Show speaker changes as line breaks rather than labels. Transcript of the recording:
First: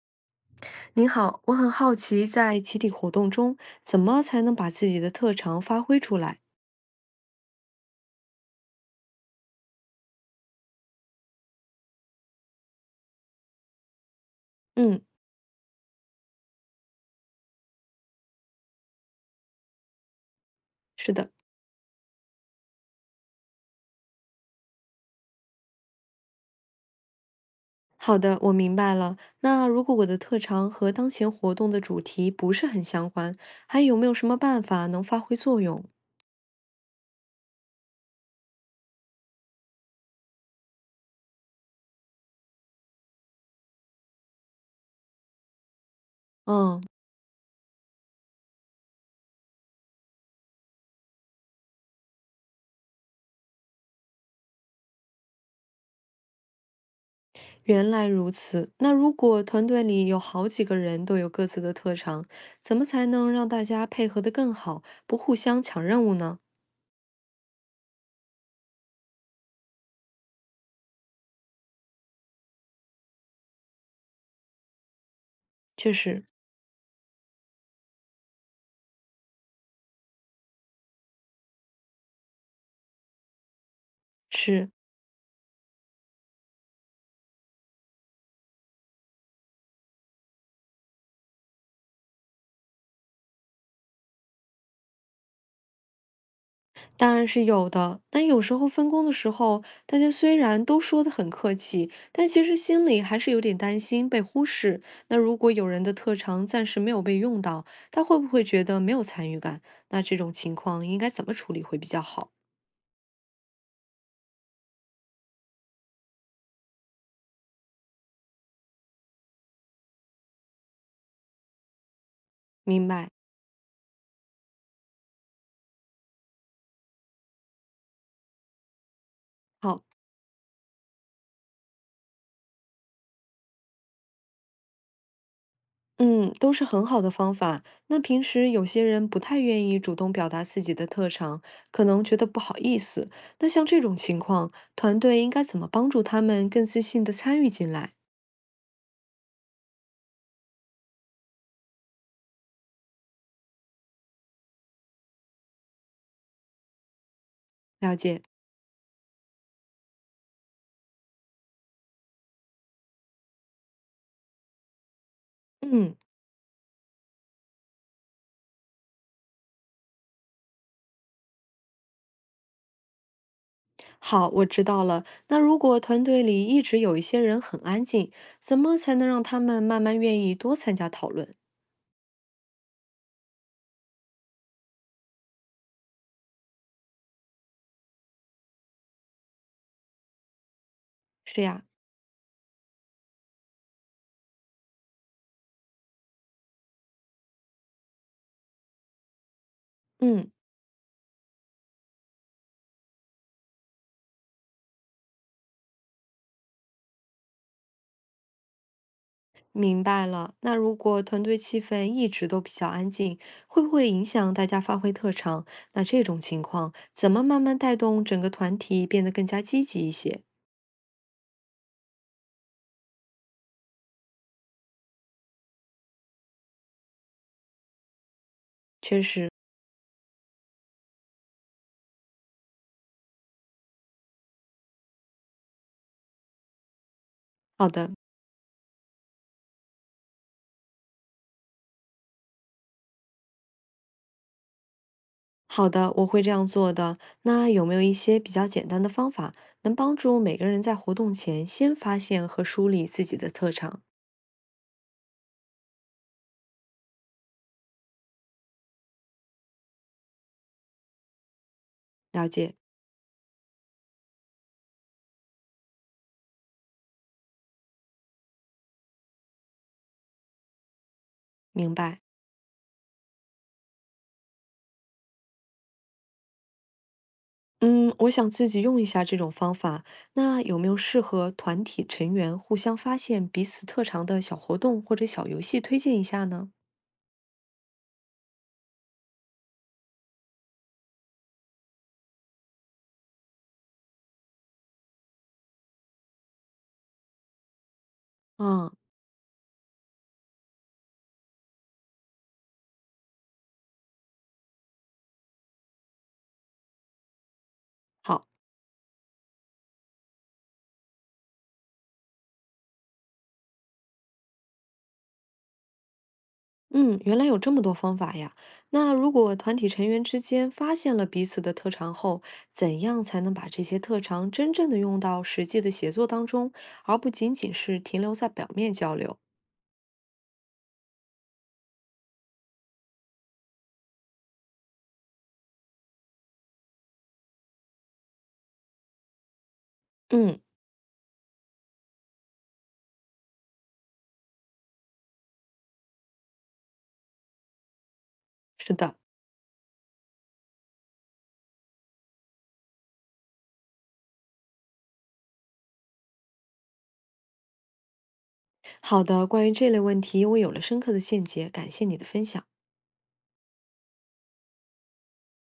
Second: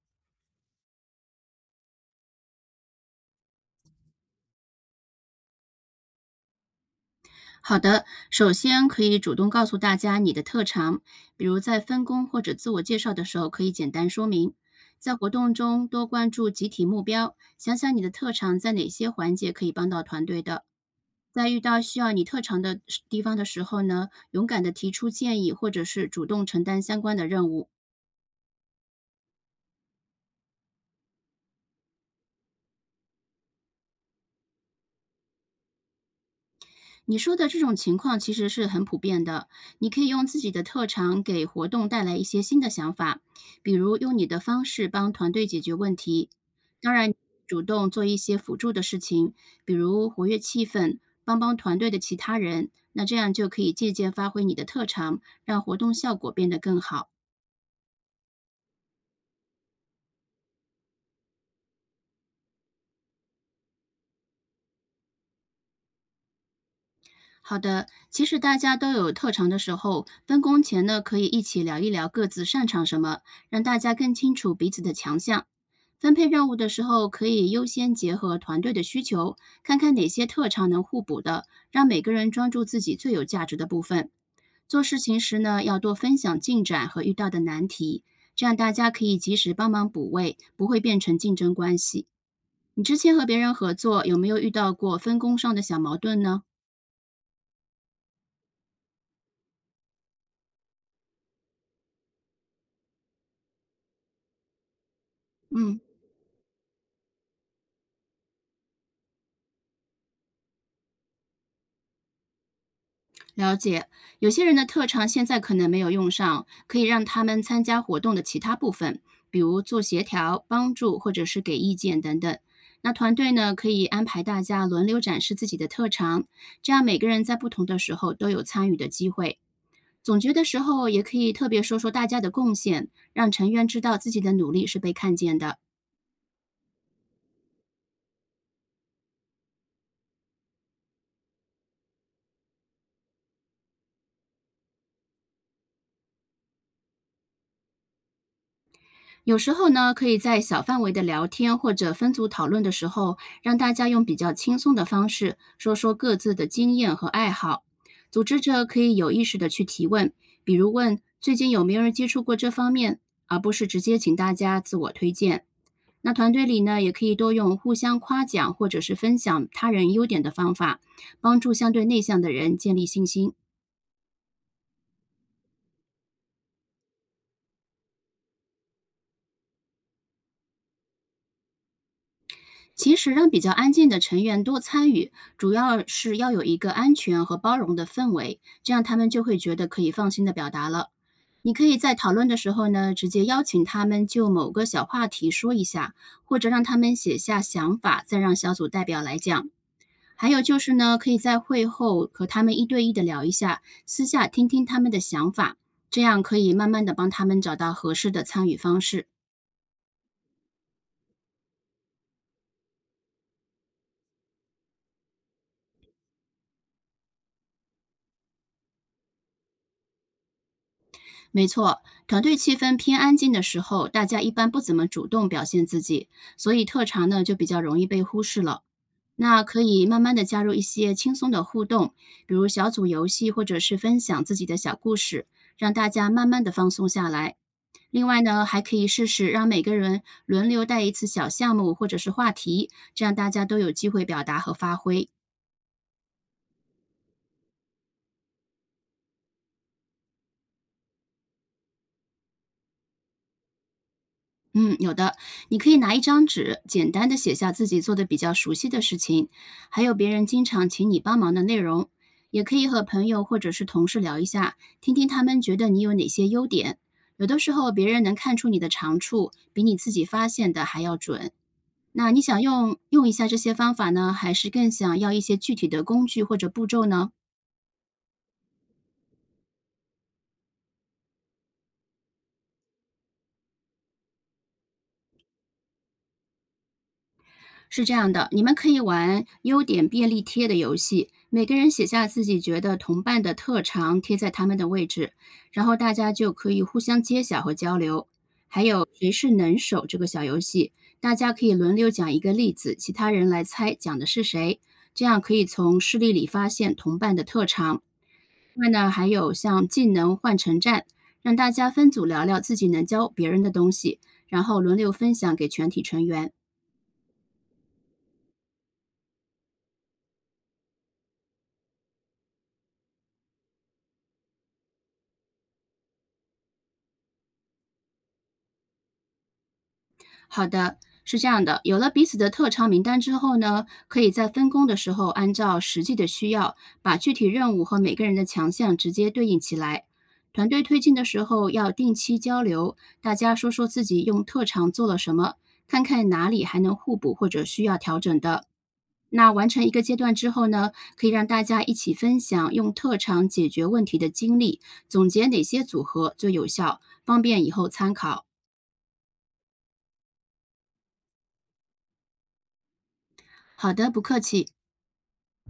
您好，我很好奇，在集体活动中，怎么才能把自己的特长发挥出来？
好的，首先可以主动告诉大家你的特长，比如在分工或者自我介绍的时候可以简单说明。
嗯。
在活动中多关注集体目标，想想你的特长在哪些环节可以帮到团队的。
是的。
在遇到需要你特长的地方的时候呢，勇敢的提出建议，或者是主动承担相关的任务。
好的，我明白了。那如果我的特长和当前活动的主题不是很相关，还有没有什么办法能发挥作用？
你说的这种情况其实是很普遍的。你可以用自己的特长给活动带来一些新的想法，比如用你的方式帮团队解决问题。
嗯，
当然，主动做一些辅助的事情，比如活跃气氛，帮团队的其他人。那这样就可以借鉴发挥你的特长，让活动效果变得更好。
原来如此。那如果团队里有好几个人都有各自的特长，怎么才能让大家配合的更好，不互相抢任务呢？
好的，其实大家都有特长的时候，分工前呢可以一起聊一聊各自擅长什么，让大家更清楚彼此的强项。
确
分
实
配任务的时候，可以优先结合团队的需求，看看哪些特长能互补的，让每个人专注自己最有价值的部分。
是。
做事情时呢，要多分享进展和遇到的难题，这样大家可以及时帮忙补位，不会变成竞争关系。你之前和别人合作，有没有遇到过分工上的小矛盾呢？
当然是有的，但有时候分工的时候，大家虽然都说得很客气，但其实心里还是有点担心被忽视。那如果有
嗯。
人的特长暂时没有被用到，他会不会觉得没有参与感？那这种情况应该怎么处理会比较好？
了解，有些人的特长现在可能没有用上，可以让他们参加活动的其他部分，比如做协调、帮助或者是给意见等等。
明
那
白。
团队呢，可以安排大家轮流展示自己的特长，这样每个人在不同的时候都有参与的机会。
好。
总结的时候，也可以特别说说大家的贡献，让成员知道自己的努力是被看见的。
嗯，都是很好的方法。那平时有些人不太愿意主动表达自己的特长，可能觉得不好意思。那像这种情况，团队应该怎么帮助他们更自信地参与进来？
有时候呢，可以在小范围的聊天或者分组讨论的时候，让大家用比较轻松的方式说说各自的经验和爱好。
了解。
组织者可以有意识的去提问，比如问最近有没有人接触过这方面，而不是直接请大家自我推荐。
嗯。
那团队里呢，也可以多用互相夸奖或者是分享他人优点的方法，帮助相对内向的人建立信心。
好，我知道了。那如果团队里一直有一些人很安静，怎么才能让他们慢慢愿意多参加讨论？
其实让比较安静的成员多参与，主要是要有一个安全和包容的氛围，这样他们就会觉得可以放心的表达了。
是
你
呀。
可以在讨论的时候呢，直接邀请他们就某个小话题说一下，或者让他们写下想法，再让小组代表来讲。还
嗯，
有就是呢，可以在会后和他们一对一的聊一下，私下听听他们的想法，这样可以慢慢的帮他们找到合适的参与方式。
明白了。那如果团队气氛一直都比较安静，会不会影响大家发挥特长？那这种情况，怎么慢慢带动整个团体变得更加积极一些？
没错，团队气氛偏安静的时候，大家一般不怎么主动表现自己，所以特长呢就比较容易被忽视了。
确实。
那可以慢慢的加入一些轻松的互动，比如小组游戏或者是分享自己的小故事，让大家慢慢的放松下来。
好的。
另外呢，还可以试试让每个人轮流带一次小项目或者是话题，这样大家都有机会表达和发挥。
好的，我会这样做的。那有没有一些比较简单的方法，能帮助每个人在活动前先发现和梳理自己的特长？
嗯，有的，你可以拿一张纸，简单的写下自己做的比较熟悉的事情，还有别人经常请你帮忙的内容。
了
也可
解。
以和朋友或者是同事聊一下，听听他们觉得你有哪些优点。有的时候，别人能看出你的长处，比你自己发现的还要准。
明白。
那你想用一下这些方法呢，还是更想要一些具体的工具或者步骤呢？
嗯，我想自己用一下这种方法。那有没有适合团体成员互相发现彼此特长的小活动或者小游戏推荐一下呢？
是这样的，你们可以玩优点便利贴的游戏，每个人写下自己觉得同伴的特长，贴在他们的位置，然后大家就可以互相揭晓和交流。还
嗯。
有谁是能手这个小游戏，大家可以轮流讲一个例子，其他人来猜讲的是谁，这样可以从事例里发现同伴的特长。
好。
另外呢，还有像技能换乘站，让大家分组聊聊自己能教别人的东西，然后轮流分享给全体成员。
嗯，原来有这么多方法呀。那如果团体成员之间发现了彼此的特长后，怎样才能把这些特长真正的用到实际的协作当中，而不仅仅是停留在表面交流？
好的，是这样的，有了彼此的特长名单之后呢，可以在分工的时候按照实际的需要，把具体任务和每个人的强项直接对应起来。
嗯。
团队推进的时候要定期交流，大家说说自己用特长做了什么，看看哪里还能互补或者需要调整的。
是的。
那完成一个阶段之后呢，可以让大家一起分享用特长解决问题的经历，总结哪些组合最有效，方便以后参考。
好的，关于这类问题，我有了深刻的见解，感谢你的分享。
好的，不客气。